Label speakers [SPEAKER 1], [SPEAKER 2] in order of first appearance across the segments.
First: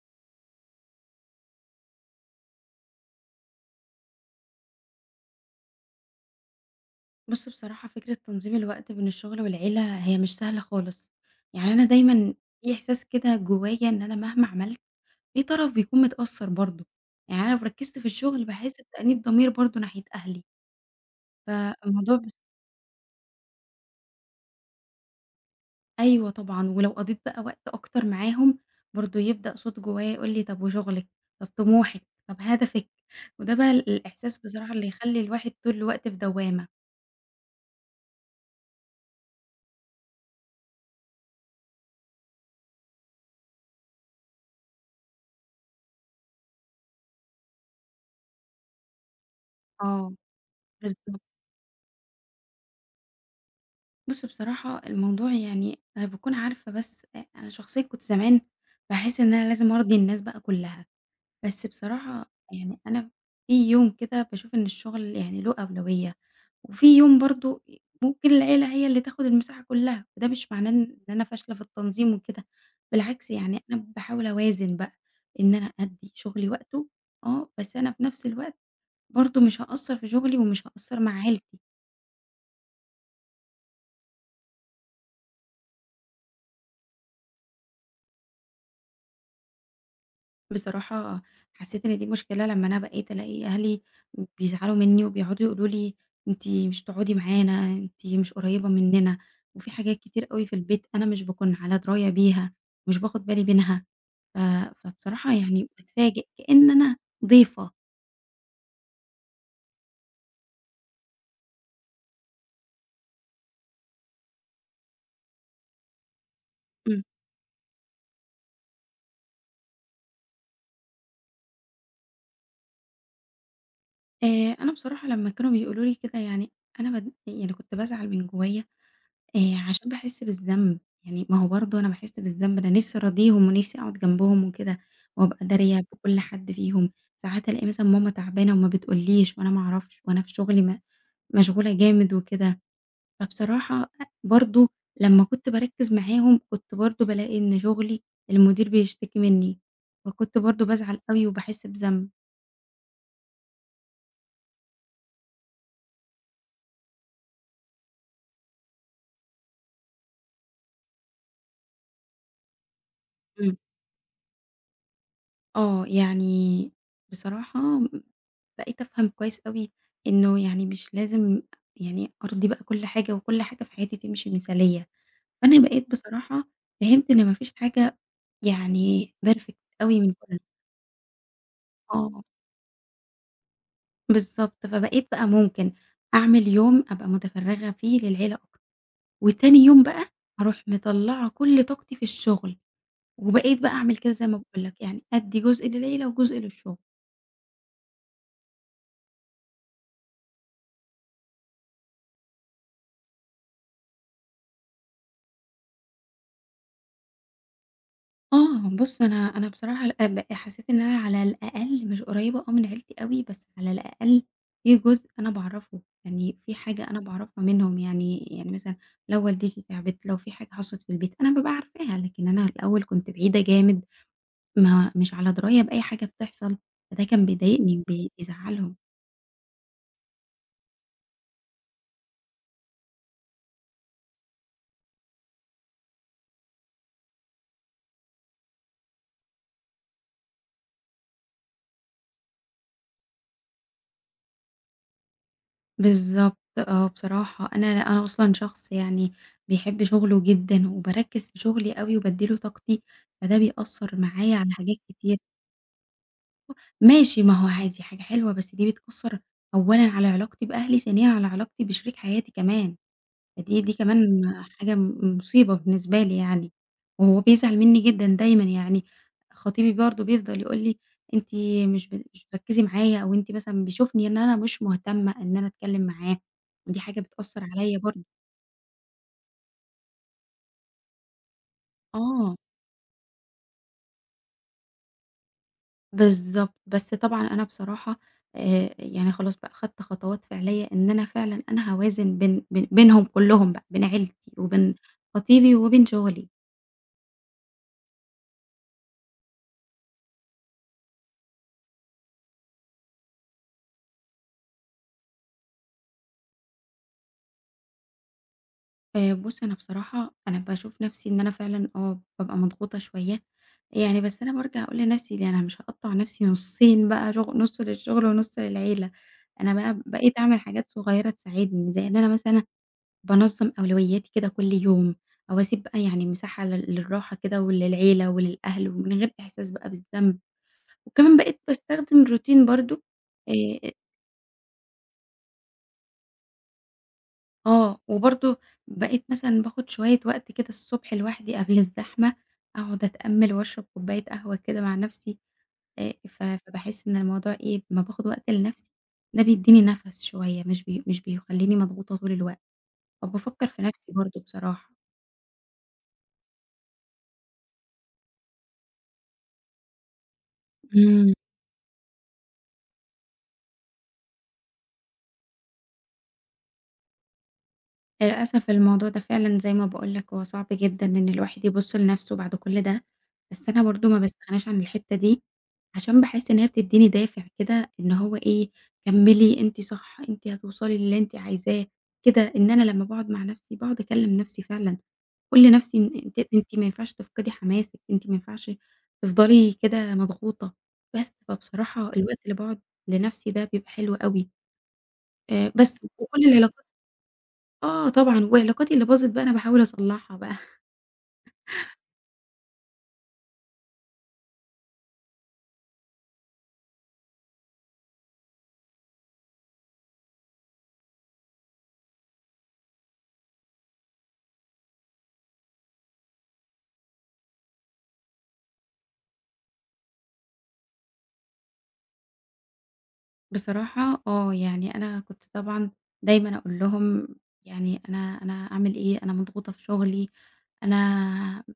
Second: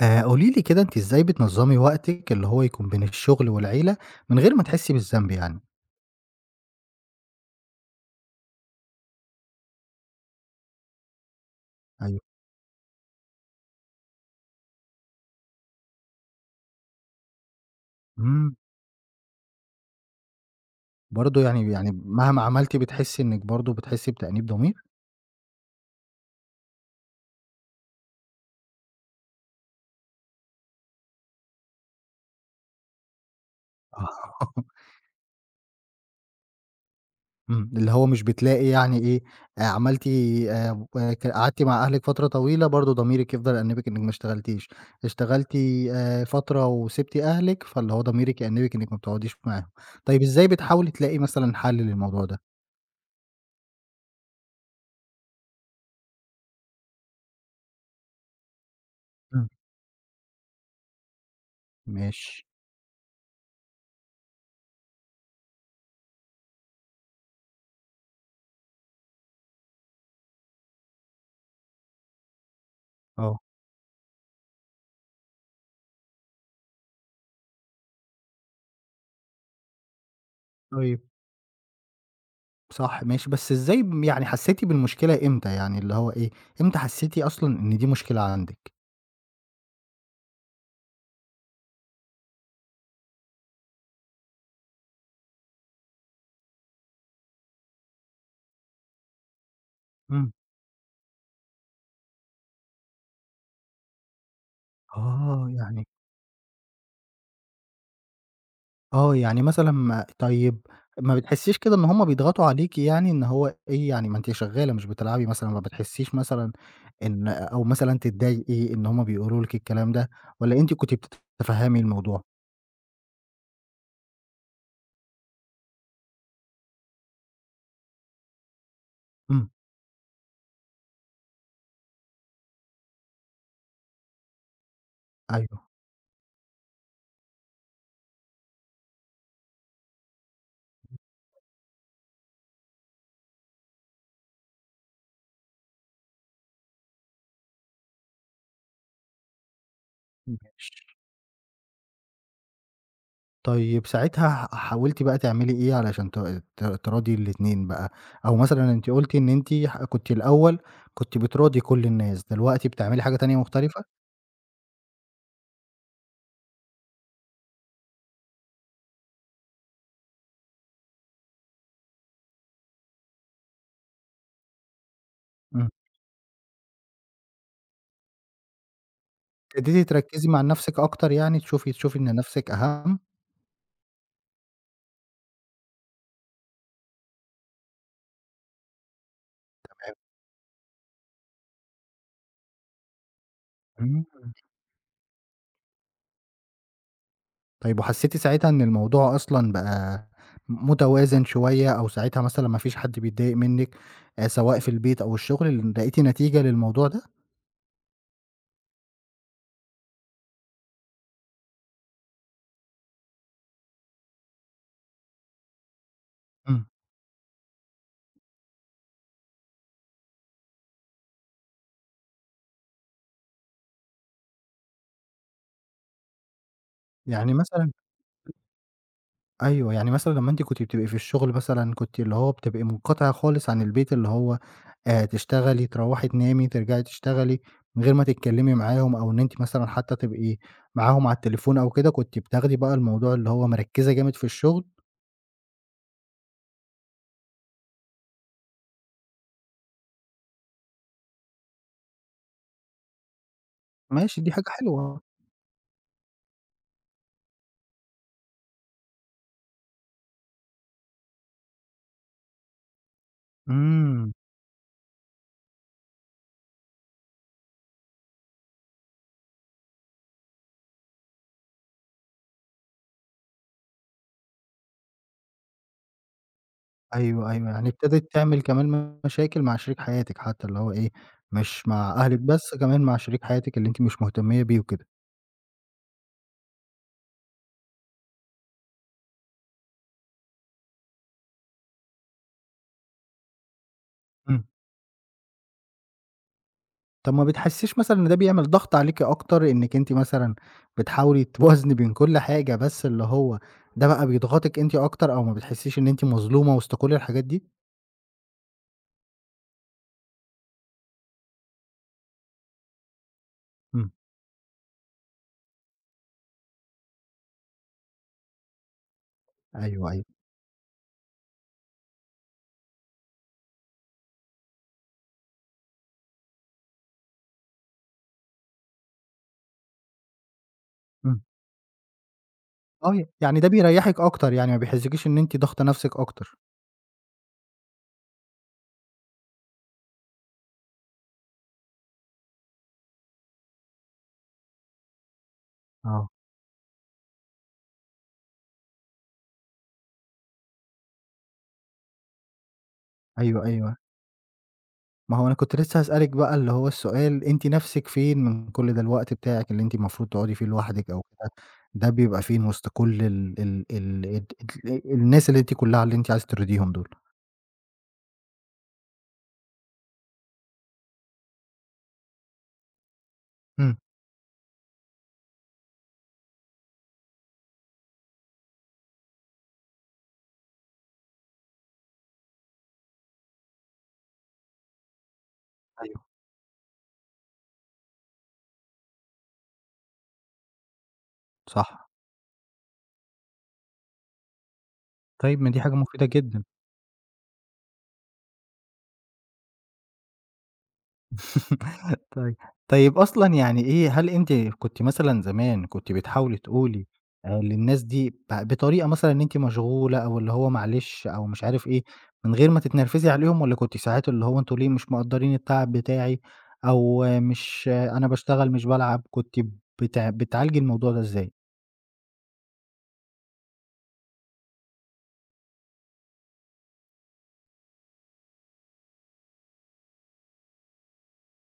[SPEAKER 1] قولي لي كده أنتِ إزاي بتنظّمي وقتِك اللي هو يكون بين الشغل والعيلة من غير ما تحسّي بالذنب يعني؟
[SPEAKER 2] بُص، بصراحة فكرة تنظيم الوقت بين الشغل والعيلة هي مش سهلة خالص، يعني أنا
[SPEAKER 1] أيوه.
[SPEAKER 2] دايمًا في إحساس كده جوايا إن أنا مهما عملت في طرف بيكون متأثّر برضه، يعني أنا لو ركزت في الشغل
[SPEAKER 1] إمم.
[SPEAKER 2] باحس بتأنيب ضمير برضه ناحية أهلي،
[SPEAKER 1] برضه يعني
[SPEAKER 2] فالموضوع بس
[SPEAKER 1] مهما عملتِ بتحسّي إنِّك برضه بتحسّي بتأنيب ضمير؟
[SPEAKER 2] أيوه طبعًا، ولو قضيت بقى وقت أكتر معاهم برضه يبدأ صوت جوايا يقول لي طب وشغلِك، طب طموحِك، طب هدفِك، وده بقى الإحساس
[SPEAKER 1] آه.
[SPEAKER 2] بصراحة اللي يخلّي الواحد طول الوقت في دوّامة.
[SPEAKER 1] إمم. اللي هو مش بتلاقي يعني إيه، عملتِ آآ ك قعدتِ مع أهلِك فترة طويلة برضه ضميرِك يفضل يأنِّبِك إنِّك ما اشتغلتيش، اشتغلتِ فترة وسِبتِ أهلِك، فاللي هو ضميرِك يأنِّبِك إنِّك ما بتقعديش معاهم.
[SPEAKER 2] آه
[SPEAKER 1] طيب إزاي بتحاولي تلاقي
[SPEAKER 2] بالضبط.
[SPEAKER 1] مثلًا حَل للموضوع ده؟
[SPEAKER 2] بُص، بصراحة الموضوع يعني أنا باكون عارفة بس أنا شخصيًا كنت زمان باحس إن أنا
[SPEAKER 1] إمم.
[SPEAKER 2] لازم أرضي الناس بقى كلّها، بس بصراحة
[SPEAKER 1] ماشي.
[SPEAKER 2] يعني أنا في يوم كده باشوف إن الشغل يعني له أولوية، وفي يوم برضه ممكن العيلة هي اللي تاخد المساحة كلّها، وده مش معناه إن أنا فاشلة في التنظيم وكده، بالعكس
[SPEAKER 1] آه.
[SPEAKER 2] يعني أنا باحاول أوازن بقى، إن أنا أدّي شغلي وقته آه، بس أنا في نفس الوقت برضه مش هاقصّر في شغلي ومش هاقصّر
[SPEAKER 1] طيب.
[SPEAKER 2] مع عيلتي.
[SPEAKER 1] صح ماشي، بس إزاي يعني حسّيتِ بالمشكلة إمتى يعني، اللي هو إيه، إمتى حسّيتِ أصلًا إن دي مشكلة عندِك؟
[SPEAKER 2] بصراحة حسيت إن دي مشكلة لمّا أنا بقيت ألاقي أهلي بيزعلوا منّي وبيقعدوا يقولوا لي: "أنتِ مش تقعدي معانا، أنتِ مش قريبة مننا." وفي حاجات كتير
[SPEAKER 1] إمم.
[SPEAKER 2] أوي في البيت أنا مش باكون على دراية بيها، مش باخد بالي منها. ف فبصراحة
[SPEAKER 1] آه،
[SPEAKER 2] يعني
[SPEAKER 1] يعني
[SPEAKER 2] باتفاجئ كإن أنا ضيفة.
[SPEAKER 1] آه، يعني مثلًا ما طيب ما بتحسّيش كده إن هُم بيضغطوا عليكِ يعني إن هو إيه، يعني ما أنتِ شغّالة مش بتلعبي مثلًا، ما بتحسّيش مثلًا
[SPEAKER 2] إمم.
[SPEAKER 1] إن أو مثلًا تتضايقي إن هُم بيقولوا لِك الكلام ده والّا أنتِ كنتِ بتتفهّمي الموضوع؟
[SPEAKER 2] آآ أنا بصراحة لمّا كانوا بيقولوا لي كده يعني أنا بد يعني كنت بازعل من جوّايا،
[SPEAKER 1] إمم،
[SPEAKER 2] آآ عشان باحس بالذنب، يعني ما هو برضه أنا باحس بالذنب، أنا نِفْسي أراضيهم وِنِفْسي أقعد جنبهم وكده، وأبقى
[SPEAKER 1] أيوه،
[SPEAKER 2] دارية بكل حد فيهم، ساعات ألاقي مثلًا ماما تعبانة وما بتقوليش وأنا ما أعرفش وأنا في شغلي مشغولة جامد وكده، فبصراحة برضه لمّا كنت باركّز معاهم كنت برضه بالاقي إن شغلي المدير بيشتكي منّي، فكنت برضه
[SPEAKER 1] ماشي.
[SPEAKER 2] بازعل أوي وباحس بذنب.
[SPEAKER 1] طيب ساعتها حاولتِ بقى تعملي إيه علشان ت ت تراضي الاتنين بقى؟ أو مثلًا أنتِ قُلتِ إن أنتِ كنتِ الأول كنتِ بتراضي كل الناس، دلوقتي بتعملي حاجة تانية
[SPEAKER 2] إمم.
[SPEAKER 1] مختلفة؟
[SPEAKER 2] آه، يعني بصراحة بقيت أفهم كويس أوي إنه يعني مش لازم يعني أرضي بقى كل حاجة، وكل حاجة في حياتي تمشي مثالية، فأنا
[SPEAKER 1] إمم،
[SPEAKER 2] بقيت بصراحة فهمت إن ما فيش حاجة يعني perfect
[SPEAKER 1] ابتديتِ
[SPEAKER 2] أوي من
[SPEAKER 1] تركّزي
[SPEAKER 2] كل
[SPEAKER 1] مع نَفْسِك أكتر يعني تشوفي إن
[SPEAKER 2] آه،
[SPEAKER 1] نَفْسِك أهم؟
[SPEAKER 2] بالضبط، فبقيت بقى ممكن أعمل يوم أبقى متفرغة فيه للعيلة أكتر، وتاني يوم بقى أروح مطلعة كل طاقتي في الشغل، وبقيت بقى أعمل
[SPEAKER 1] إمم،
[SPEAKER 2] كده زي ما باقول لك، يعني أدي جزء للعيلة وجزء للشغل.
[SPEAKER 1] طيب وحسّيتِ ساعتها إن الموضوع أصلًا بقى متوازن شوية أو ساعتها مثلًا ما فيش حد بيتضايق منِّك سواء في البيت أو الشغل، لقيتِ نتيجة للموضوع ده؟
[SPEAKER 2] آه، بُص أنا بصراحة لأ، حسيت إن أنا على الأقل مش قريبة آه من عيلتي أوي، بس على الأقل في جزء أنا باعرفه، يعني في
[SPEAKER 1] إمم،
[SPEAKER 2] حاجة أنا باعرفها منهم، يعني مثلًا لو والدتي تعبت، لو في حاجة حصلت في البيت، أنا بابقى عارفاها، لكن أنا الأول كنت بعيدة جامد، ما مش على دراية بأي حاجة بتحصل، فده كان
[SPEAKER 1] يعني مثلًا
[SPEAKER 2] بيضايقني بيزعلهم.
[SPEAKER 1] أيوه، يعني مثلًا لمّا أنتِ كنتِ بتبقي في الشغل مثلًا كنتِ اللي هو بتبقي منقطعة خالص عن البيت، اللي هو تشتغلي، تروّحي تنامي، ترجعي تشتغلي، من غير ما تتكلّمي معاهم أو إن أنتِ مثلًا حتى تبقي معاهم على التليفون أو كده، كنتِ بتاخدي بقى الموضوع اللي هو مركّزة جامد في الشغل،
[SPEAKER 2] بالضبط آه، بصراحة أنا أصلًا شخص يعني بيحب شغله جدًا، وباركّز في شغلي أوي وبادّي له طاقتي، فده بيأثّر
[SPEAKER 1] ماشي دي
[SPEAKER 2] معايا
[SPEAKER 1] حاجة
[SPEAKER 2] على حاجات
[SPEAKER 1] حلوة.
[SPEAKER 2] كتير. ماشي، ما هو عادي حاجة حلوة، بس دي بتأثّر أولًا على علاقتي بأهلي، ثانيًا على علاقتي بشريك حياتي كمان، فدي كمان
[SPEAKER 1] إمم،
[SPEAKER 2] حاجة مصيبة بالنسبة لي يعني، وهو بيزعل منّي جدًا دايمًا يعني، خطيبي برضه بيفضل يقول لي: "أنتِ مش بتركّزي معايا." أو أنتِ مثلًا بيشوفني إن أنا مش مهتمة إن أنا أتكلّم معاه، ودي حاجة
[SPEAKER 1] أيوه،
[SPEAKER 2] بتأثّر
[SPEAKER 1] أيوه، يعني
[SPEAKER 2] عليّا برضه.
[SPEAKER 1] ابتدِت تعمل كمان مشاكل مع شريك حياتِك حتى، اللي هو إيه، مش مع أهلِك
[SPEAKER 2] آه.
[SPEAKER 1] بس، كمان مع شريك حياتِك اللي أنتِ مش مهتمية بيه وكده.
[SPEAKER 2] بالضبط، بس طبعًا أنا بصراحة، يعني خلاص بقى خدت خطوات فعلية إن أنا فعلًا أنا هاوازن بين بينهم كلّهم بقى، بين عيلتي
[SPEAKER 1] إمم.
[SPEAKER 2] وبين خطيبي وبين شغلي.
[SPEAKER 1] طب ما بتحسّيش مثلًا إن ده بيعمل ضغط عليكِ أكتر، إنِّك أنتِ مثلًا بتحاولي توازني بين كل حاجة، بس اللي هو ده بقى بيضغطِك أنتِ أكتر أو ما بتحسّيش إن أنتِ مظلومة وسط كل الحاجات دي؟
[SPEAKER 2] بُص أنا بصراحة أنا باشوف نفسي إن أنا فعلًا آه، بابقى مضغوطة شوية،
[SPEAKER 1] إمم،
[SPEAKER 2] يعني بس أنا بارجع أقول لنفسي ده أنا مش هاقطّع نفسي نُصّين بقى نُص للشغل ونُص للعيلة، أنا بقى
[SPEAKER 1] أيوه، أيوه،
[SPEAKER 2] بقيت أعمل حاجات صغيرة تساعدني، زي إن أنا مثلًا بانظّم أولوياتي كده كل يوم، أو أسيب بقى يعني مساحة للراحة كده وللعيلة وللأهل ومن غير إحساس بقى بالذنب، وكمان
[SPEAKER 1] إمم،
[SPEAKER 2] بقيت باستخدم روتين برضه.
[SPEAKER 1] آه، يعني ده
[SPEAKER 2] آآ
[SPEAKER 1] بيريّحِك أكتر، يعني ما بيحسّسكيش إن أنتِ ضاغطة نَفْسِك أكتر.
[SPEAKER 2] آه، وبرضه بقيت مثلًا باخد شوية وقت كده الصبح لوحدي قبل الزحمة، أقعد أتأمل وأشرب كوباية قهوة كده مع نفسي،
[SPEAKER 1] آه،
[SPEAKER 2] فباحس إن الموضوع إيه أمّا باخد وقت لنفسي ده بيدّيني نَفَس شوية مش بيخلّيني مضغوطة طول الوقت،
[SPEAKER 1] أيوه،
[SPEAKER 2] فبافكّر في
[SPEAKER 1] أيوه،
[SPEAKER 2] نفسي برضه بصراحة.
[SPEAKER 1] ما هو أنا كنت لسه هاسألِك بقى اللي هو السؤال، أنتِ نَفْسِك فين من كل ده، الوقت بتاعِك اللي أنتِ المفروض تقعدي فيه لوحدِك أو
[SPEAKER 2] إمم.
[SPEAKER 1] كده، ده بيبقى فين وسط كل ال ال ال الد الناس اللي أنتِ كُلّها اللي أنتِ عايزة ترضيهم دول؟
[SPEAKER 2] للأسف الموضوع ده فعلًا زي ما باقول لك هو صعب جدًا إن الواحد يبُص لنَفْسه بعد كل ده، بس أنا
[SPEAKER 1] إمم.
[SPEAKER 2] برضه ما باستغناش عن الحتّة دي، عشان باحس إن هي بتدّيني دافع كده إن هو إيه، كمّلي أنتِ صح، أنتِ هتوصلي للي أنتِ عايزاه، كده. إن أنا لمّا باقعد مع نَفْسي باقعد أكلّم نَفْسي فعلًا، أقول لنَفْسي إن
[SPEAKER 1] أيوه،
[SPEAKER 2] أنتِ ما ينفعش تفقدي حماسِك، أنتِ ما ينفعش تفضلي كده مضغوطة، بس. فبصراحة
[SPEAKER 1] صح.
[SPEAKER 2] الوقت اللي باقعد لنَفْسي ده بيبقى حلو أوي،
[SPEAKER 1] طيب ما دي حاجة
[SPEAKER 2] بس
[SPEAKER 1] مفيدة
[SPEAKER 2] وكل
[SPEAKER 1] جدًا.
[SPEAKER 2] العلاقات آه طبعًا، وعلاقاتي اللي باظت بقى أنا باحاول أصلّحها بقى
[SPEAKER 1] طيب، طيب أصلًا يعني إيه هل أنتِ كنتِ مثلًا زمان كنتِ بتحاولي تقولي للناس دي بطريقة مثلًا إن أنتِ مشغولة أو اللي هو معلش أو مش عارف إيه، من غير ما تتنرفزي عليهم والّا كنتِ ساعات اللي هو أنتم ليه مش مقدّرين التعب بتاعي أو مش أنا باشتغل مش بالعب، كنتِ بتعالجي الموضوع ده إزاي؟
[SPEAKER 2] بصراحة آه، يعني أنا كنت طبعًا دايمًا أقول لهم يعني أنا أعمل إيه، أنا مضغوطة في شغلي، أنا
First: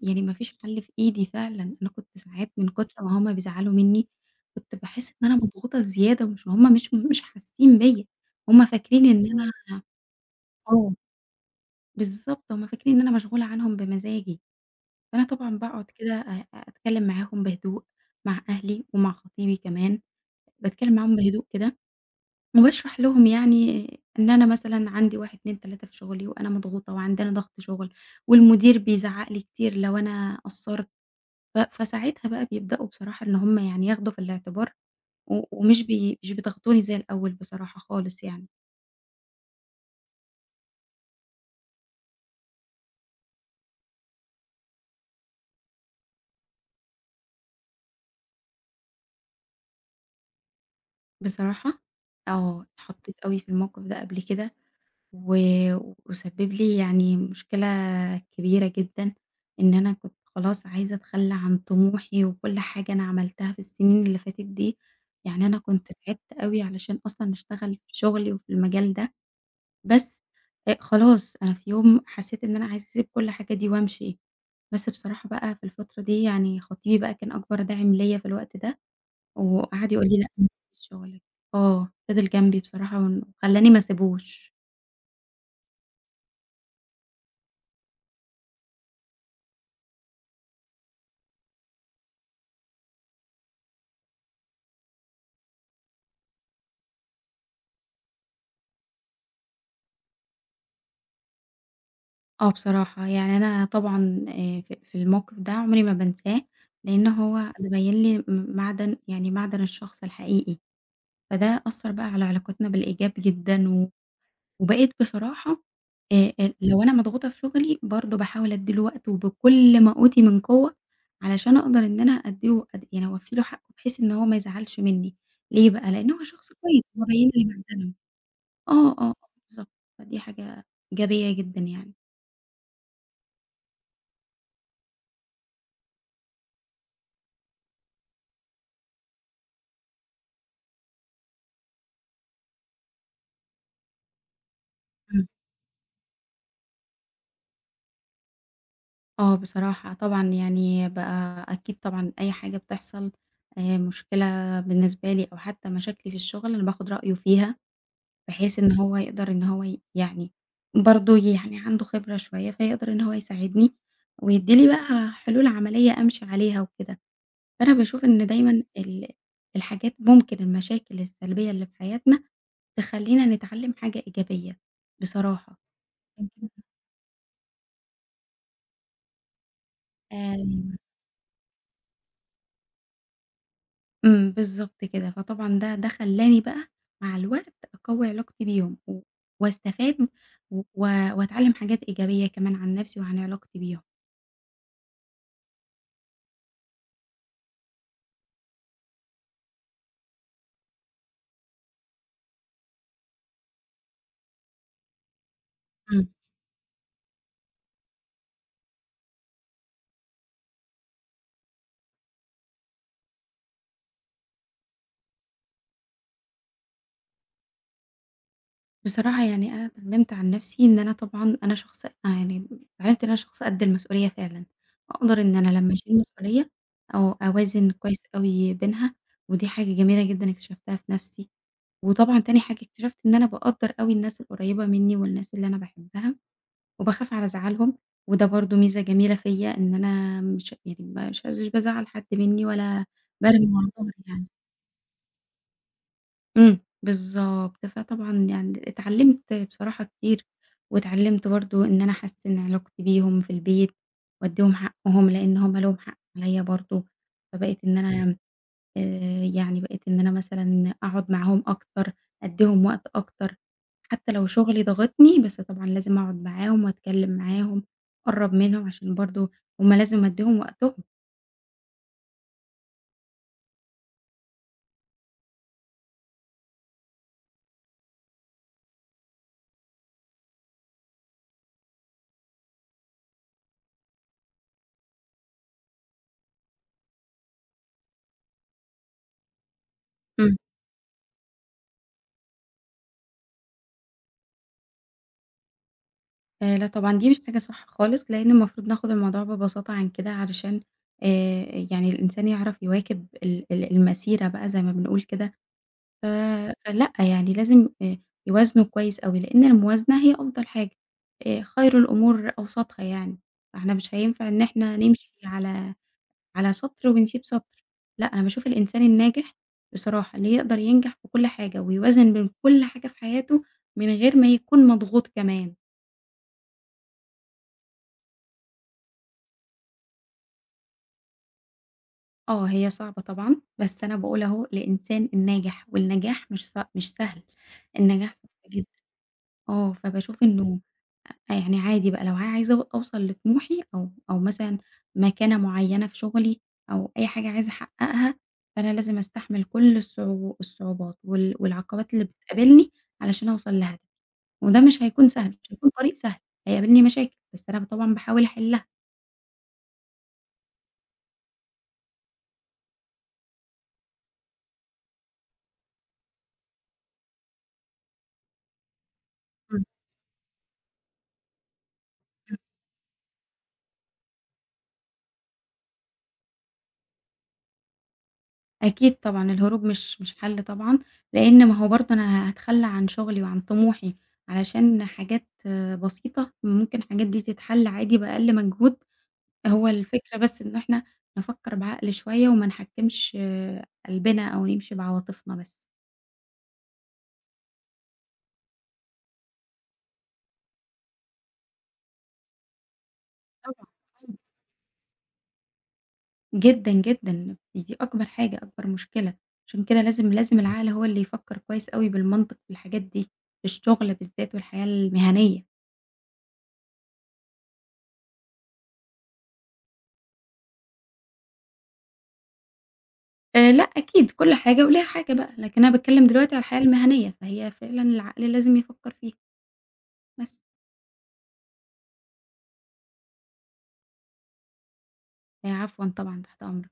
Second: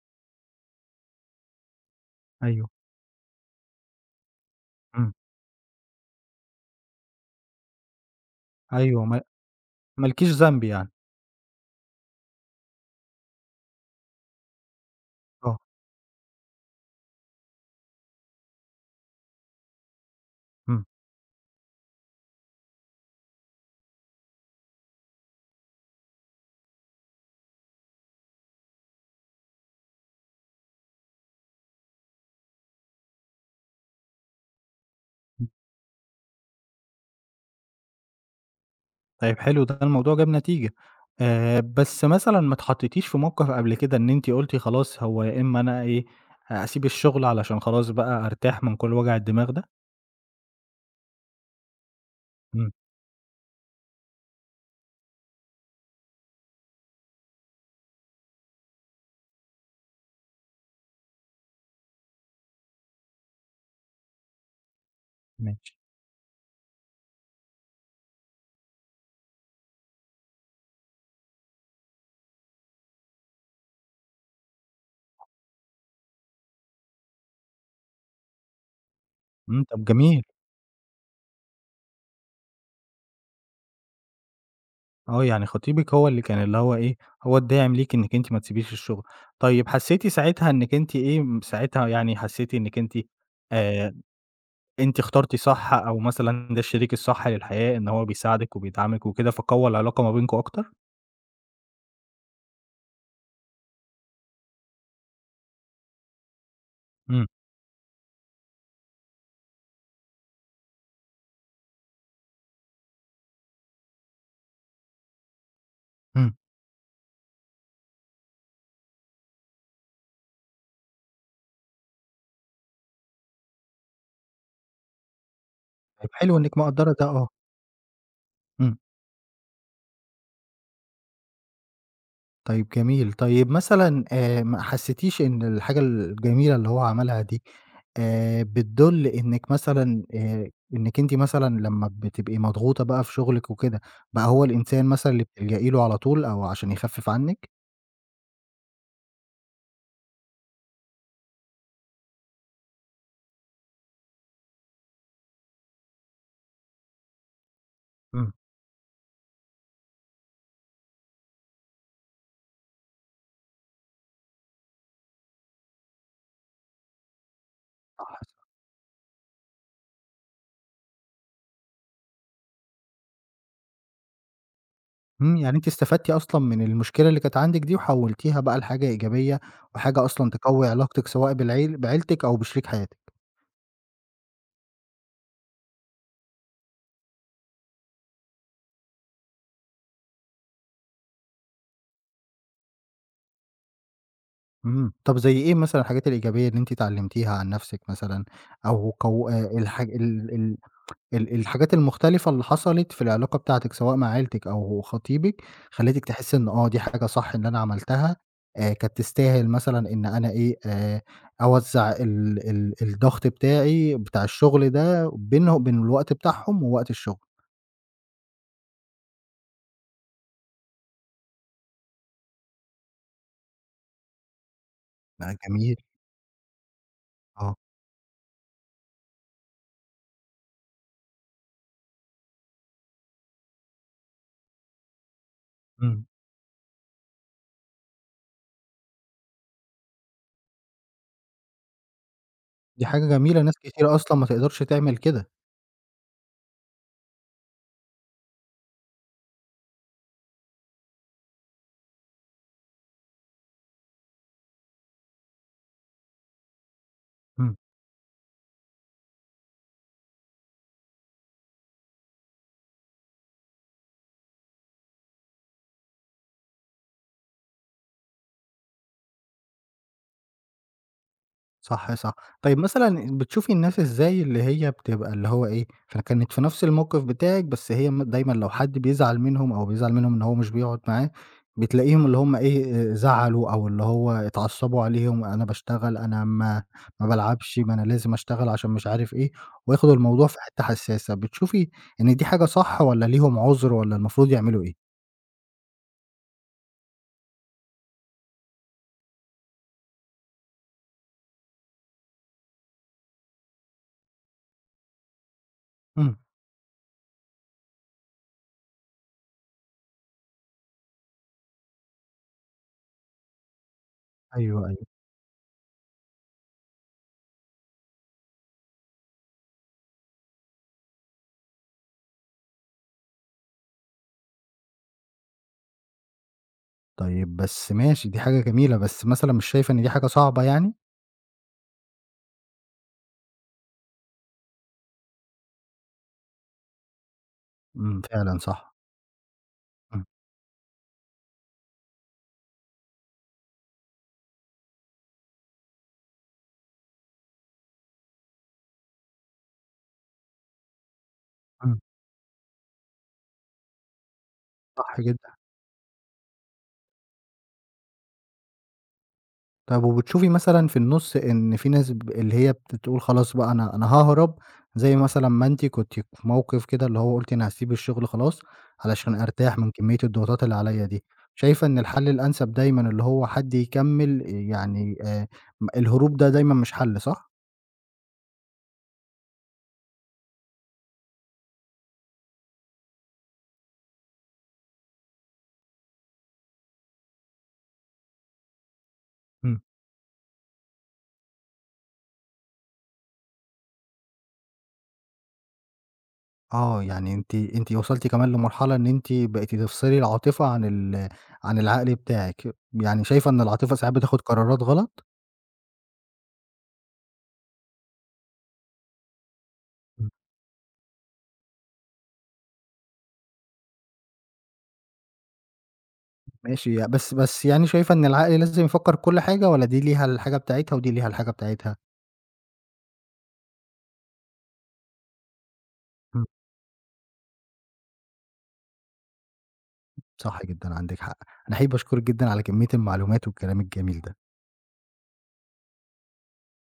[SPEAKER 2] يعني ما فيش حَل في إيدي فعلًا، أنا كنت ساعات من
[SPEAKER 1] أيوه،
[SPEAKER 2] كتر ما هُم بيزعّلوا منّي، كنت باحس
[SPEAKER 1] إمم.
[SPEAKER 2] إن أنا مضغوطة زيادة ومش هُم مش مش حاسين بيّا، هُم
[SPEAKER 1] أيوه،
[SPEAKER 2] فاكرين إن أنا
[SPEAKER 1] ما لكيش ذنب يعني.
[SPEAKER 2] آه. بالضبط، هُم فاكرين إن أنا مشغولة عنهم بمزاجي، فأنا طبعًا
[SPEAKER 1] آه،
[SPEAKER 2] باقعد كده أتكلّم معاهم بهدوء مع أهلي ومع خطيبي كمان.
[SPEAKER 1] إمم.
[SPEAKER 2] باتكلم معاهم بهدوء كده، وباشرح لهم يعني إن أنا مثلًا عندي 1، 2، 3 في شغلي، وأنا مضغوطة وعندنا ضغط شغل، والمدير بيزعّق لي كتير لو أنا قصّرت، ف فساعتها بقى بيبدأوا بصراحة إن هُم يعني ياخدوا في الاعتبار، و ومش بي مش بيضغطوني زي الأول بصراحة خالص يعني.
[SPEAKER 1] طيب حلو ده الموضوع جاب نتيجة، بس مثلًا ما اتحطيتيش في موقف قبل كده إن أنتِ قُلتِ خلاص هو يا إما أنا إيه، أسيب الشغل علشان خلاص بقى أرتاح من كل وجع الدماغ ده؟
[SPEAKER 2] بصراحة آه،
[SPEAKER 1] إمم،
[SPEAKER 2] اتحطيت أوي في الموقف ده قبل كده، و وسبب لي يعني مشكلة كبيرة جدًا، إن أنا كنت خلاص عايزة أتخلّى عن طموحي وكل حاجة أنا عملتها في السنين اللي فاتت دي، يعني أنا
[SPEAKER 1] ماشي،
[SPEAKER 2] كنت تعبت أوي علشان أصلًا أشتغل في شغلي وفي المجال ده، بس خلاص أنا في يوم حسيت إن أنا عايزة أسيب كل حاجة دي وأمشي، بس بصراحة بقى في الفترة دي يعني خطيبي بقى كان أكبر داعم ليّا في الوقت ده،
[SPEAKER 1] إمم، طب
[SPEAKER 2] وقعد يقول لي:
[SPEAKER 1] جميل،
[SPEAKER 2] "لأ ما تسيبيش شغلِك." آه، فضل جنبي بصراحة وخلّاني ما اسيبوش.
[SPEAKER 1] آه يعني خطيبِك هو اللي كان اللي هو إيه، هو الداعم ليكِ إنِّك أنتِ ما تسيبيش الشغل، طيب حسيتِ ساعتها إنِّك أنتِ إيه، ساعتها يعني حسيتِ إنِّك أنتِ آآ أنتِ اخترتِ صح أو مثلًا ده الشريك الصح للحياة إن هو بيساعدِك وبيدعمِك وكده فقوّى العلاقة ما بينكم أكتر؟
[SPEAKER 2] آه بصراحة، يعني أنا طبعًا في الموقف ده عمري ما بانساه، لإن
[SPEAKER 1] إمم،
[SPEAKER 2] هو بين لي معدن يعني معدن الشخص الحقيقي، فده أثّر بقى على علاقتنا بالإيجاب جدًا، وبقيت بصراحة
[SPEAKER 1] إمم.
[SPEAKER 2] لو أنا مضغوطة في شغلي برضه باحاول أدّي له وقته بكل ما أوتي من قوة، علشان أقدر إن أنا أدّي له يعني أوفّي له حقه بحيث إن هو ما يزعلش منّي، ليه بقى؟
[SPEAKER 1] طيب
[SPEAKER 2] لإن هو
[SPEAKER 1] حلو
[SPEAKER 2] شخص
[SPEAKER 1] إنِّك
[SPEAKER 2] كويس،
[SPEAKER 1] مقدّرة
[SPEAKER 2] هو
[SPEAKER 1] ده آه،
[SPEAKER 2] باين لي معدنه. آه،
[SPEAKER 1] إمم،
[SPEAKER 2] آه، آه بالضبط، فدي حاجة إيجابية جدًا يعني.
[SPEAKER 1] طيب جميل، طيب مثلًا ما حسّيتيش إن الحاجة الجميلة اللي هو عملها دي بتدُل إنِّك مثلًا إنِّك أنتِ مثلًا لمّا بتبقي مضغوطة بقى في شغلِك وكده، بقى هو الإنسان مثلًا اللي
[SPEAKER 2] إمم.
[SPEAKER 1] بتلجئي له على طول أو عشان يخفِّف عنِّك؟
[SPEAKER 2] آه، بصراحة طبعًا يعني بقى أكيد طبعًا أي حاجة بتحصل مشكلة بالنسبة لي أو حتى مشاكلي في الشغل أنا باخد رأيه فيها،
[SPEAKER 1] إمم،
[SPEAKER 2] بحيث إن هو يقدر إن هو يعني برضه يعني عنده خبرة شوية فيقدر إن هو يساعدني، ويدّي لي بقى حلول عملية أمشي عليها وكده، فأنا باشوف
[SPEAKER 1] صح
[SPEAKER 2] إن دايمًا الحاجات ممكن المشاكل السلبية اللي في حياتنا تخلّينا نتعلّم حاجة إيجابية
[SPEAKER 1] إمم، يعني
[SPEAKER 2] بصراحة.
[SPEAKER 1] أنتِ استفدتِ أصلًا من المشكلة اللي كانت عندِك دي وحوّلتيها بقى لحاجة إيجابية وحاجة أصلًا تقوّي
[SPEAKER 2] آمم
[SPEAKER 1] علاقتِك سواء بعيلتِك أو بشريك حياتِك.
[SPEAKER 2] إمم، بالضبط كده، فطبعًا ده خلّاني بقى مع الوقت أقوّي علاقتي بيهم و واستفاد و و وأتعلّم حاجات إيجابية كمان عن نَفْسي وعن علاقتي بيهم.
[SPEAKER 1] إمم، طب زي إيه مثلًا الحاجات الإيجابية اللي أنتِ اتعلمتيها عن نفسِك مثلًا، أو كو الح ال ال ال الحاجات المختلفة اللي حصلت في العلاقة بتاعتِك سواء مع عيلتِك أو خطيبِك، خلّتِك
[SPEAKER 2] إمم.
[SPEAKER 1] تحسّي إن آه، دي حاجة صح إن أنا عملتها، كانت تستاهل مثلًا إن أنا إيه، أوزّع ال ال الضغط بتاعي بتاع الشغل ده بينه بين الوقت بتاعهم ووقت الشغل.
[SPEAKER 2] بصراحة يعني أنا اتعلّمت عن نَفْسي إن أنا طبعًا أنا شخص اتعلّمت إن أنا شخص قد المسؤولية فعلًا، أقدر إن
[SPEAKER 1] لأ
[SPEAKER 2] أنا لمّا
[SPEAKER 1] جميل،
[SPEAKER 2] أشيل مسؤولية أو
[SPEAKER 1] آه،
[SPEAKER 2] أوازن كويس أوي بينها، ودي حاجة جميلة جدًا اكتشفتها في نَفْسي. وطبعًا تاني حاجة اكتشفت إن أنا باقدّر أوي الناس القريّبة منّي والناس اللي أنا
[SPEAKER 1] إمم،
[SPEAKER 2] باحبها. وباخاف على زعلهم، وده برضه ميزة جميلة فيّا إن أنا مش يعني مش بازعّل حد منّي ولا
[SPEAKER 1] دي حاجة جميلة
[SPEAKER 2] بارمي
[SPEAKER 1] ناس
[SPEAKER 2] ورا ضهري
[SPEAKER 1] كتيرة أصلًا
[SPEAKER 2] يعني.
[SPEAKER 1] ما تقدرش تعمل كده،
[SPEAKER 2] إمم، بالضبط. فطبعًا يعني اتعلّمت بصراحة كتير، واتعلّمت برضه إن أنا أحسّن علاقتي بيهم في البيت وأدّيهم حقّهم، لإن هم ليهم حق عليّا برضه،
[SPEAKER 1] إمم.
[SPEAKER 2] فبقيت إن أنا يعني بقيت إن أنا مثلًا أقعد معاهم أكتر، أدّيهم وقت أكتر، حتى لو شغلي ضاغطني بس طبعًا لازم أقعد معاهم وأتكلم معاهم، أقرّب منهم عشان برضه هم لازم أدّيهم وقتهم.
[SPEAKER 1] صح، صح. طيب مثلًا بتشوفي الناس إزاي اللي هي بتبقى اللي هو إيه، فكانت في نفس الموقف بتاعِك، بس هي دايمًا لو حد بيزعل منهم أو بيزعل منهم إن هو مش بيقعد معاه، بتلاقيهم اللي هم إيه، زعلوا أو اللي هو اتعصبوا عليهم، أنا باشتغل، أنا ما بالعبش، ما أنا لازم أشتغل عشان مش عارف إيه، وياخدوا الموضوع
[SPEAKER 2] إمم.
[SPEAKER 1] في حتّة حساسة. بتشوفي إن دي حاجة صح والّا ليهم عذر والّا المفروض يعملوا إيه؟
[SPEAKER 2] لا طبعًا دي مش حاجة صح خالص، لإن المفروض ناخد الموضوع ببساطة عن كده علشان يعني الإنسان يعرف يواكب ال ال المسيرة بقى زي ما بنقول كده. ف
[SPEAKER 1] إمم.
[SPEAKER 2] فلأ، يعني لازم يوازنوا كويس أوي، لإن الموازنة هي أفضل حاجة، خير الأمور أوسطها يعني، فإحنا مش هينفع إن
[SPEAKER 1] أيوه،
[SPEAKER 2] إحنا
[SPEAKER 1] أيوه.
[SPEAKER 2] نمشي على على سَطْر ونسيب سَطْر، لأ، أنا باشوف الإنسان الناجح بصراحة اللي يقدر ينجح في كل حاجة ويوازن بين كل حاجة في حياته من غير ما يكون مضغوط كمان.
[SPEAKER 1] طيب بس ماشي، دي حاجة جميلة، بس مثلًا مش شايفة إن دي حاجة صعبة يعني؟
[SPEAKER 2] آه، هي صعبة طبعًا، بس أنا باقول أهو الإنسان الناجح والنجاح مش سهل،
[SPEAKER 1] إمم،
[SPEAKER 2] النجاح صعب
[SPEAKER 1] فعلًا
[SPEAKER 2] جدًا.
[SPEAKER 1] صح.
[SPEAKER 2] آه،
[SPEAKER 1] إمم،
[SPEAKER 2] فباشوف إنه يعني عادي بقى لو أنا عايزة أوصل لطموحي أو مثلًا مكانة معيّنة في شغلي أو أي حاجة عايزة أحققها، فأنا لازم أستحمل كل الصعوبات
[SPEAKER 1] إمم،
[SPEAKER 2] والعقبات اللي بتقابلني علشان أوصل لهدفي، وده مش
[SPEAKER 1] صح
[SPEAKER 2] هيكون سهل،
[SPEAKER 1] جدًا.
[SPEAKER 2] مش هيكون طريق سهل، هيقابلني مشاكل، بس أنا طبعًا باحاول أحلها.
[SPEAKER 1] طب وبتشوفي مثلًا في النُص إن في ناس اللي هي بتقول خلاص بقى أنا هاهرب، زي مثلًا ما أنتِ كنتِ في موقف كده اللي هو قُلتِ أنا هاسيب الشغل خلاص علشان أرتاح
[SPEAKER 2] إمم.
[SPEAKER 1] من كمية الضغوطات اللي عليَّ دي، شايفة إن الحل الأنسب دايمًا اللي هو حد يكمّل يعني م الهروب ده دايمًا مش حل صح؟
[SPEAKER 2] أكيد طبعًا، الهروب مش حل طبعًا، لإن ما هو برضه أنا هاتخلّى عن شغلي وعن طموحي علشان حاجات بسيطة، ممكن الحاجات دي تتحل عادي بأقل مجهود،
[SPEAKER 1] إمم.
[SPEAKER 2] هو الفكرة بس إن إحنا نفكّر بعقل شوية وما نحكّمش قلبنا أو نمشي بعواطفنا بس.
[SPEAKER 1] آه، يعني أنتِ وصلتِ كمان لمرحلة إن أنتِ بقيتِ تفصلي العاطفة عن عن العقل بتاعِك، يعني شايفة إن
[SPEAKER 2] طبعًا،
[SPEAKER 1] العاطفة ساعات
[SPEAKER 2] طبعًا.
[SPEAKER 1] بتاخد قرارات غلط؟
[SPEAKER 2] جدًا، جدًا، دي أكبر حاجة، أكبر مشكلة، عشان كده لازم العقل هو اللي يفكّر كويس أوي بالمنطق في الحاجات دي، في الشغل بالذات والحياة المهنية.
[SPEAKER 1] ماشي، ي بس بس يعني شايفة إن العقل لازم يفكّر في كل حاجة والّا دي ليها الحاجة بتاعتها ودي ليها الحاجة بتاعتها؟
[SPEAKER 2] لأ أكيد كل حاجة وليها حاجة بقى، لكن أنا باتكلّم
[SPEAKER 1] إمم،
[SPEAKER 2] دلوقتي على الحياة المهنية، فهي فعلًا العقل لازم يفكّر فيها
[SPEAKER 1] صح
[SPEAKER 2] بس.
[SPEAKER 1] جدًا عندِك حق. أنا حقيقي باشكرِك جدًا على كمية المعلومات والكلام الجميل ده.
[SPEAKER 2] عفوًا طبعًا، تحت أمرك.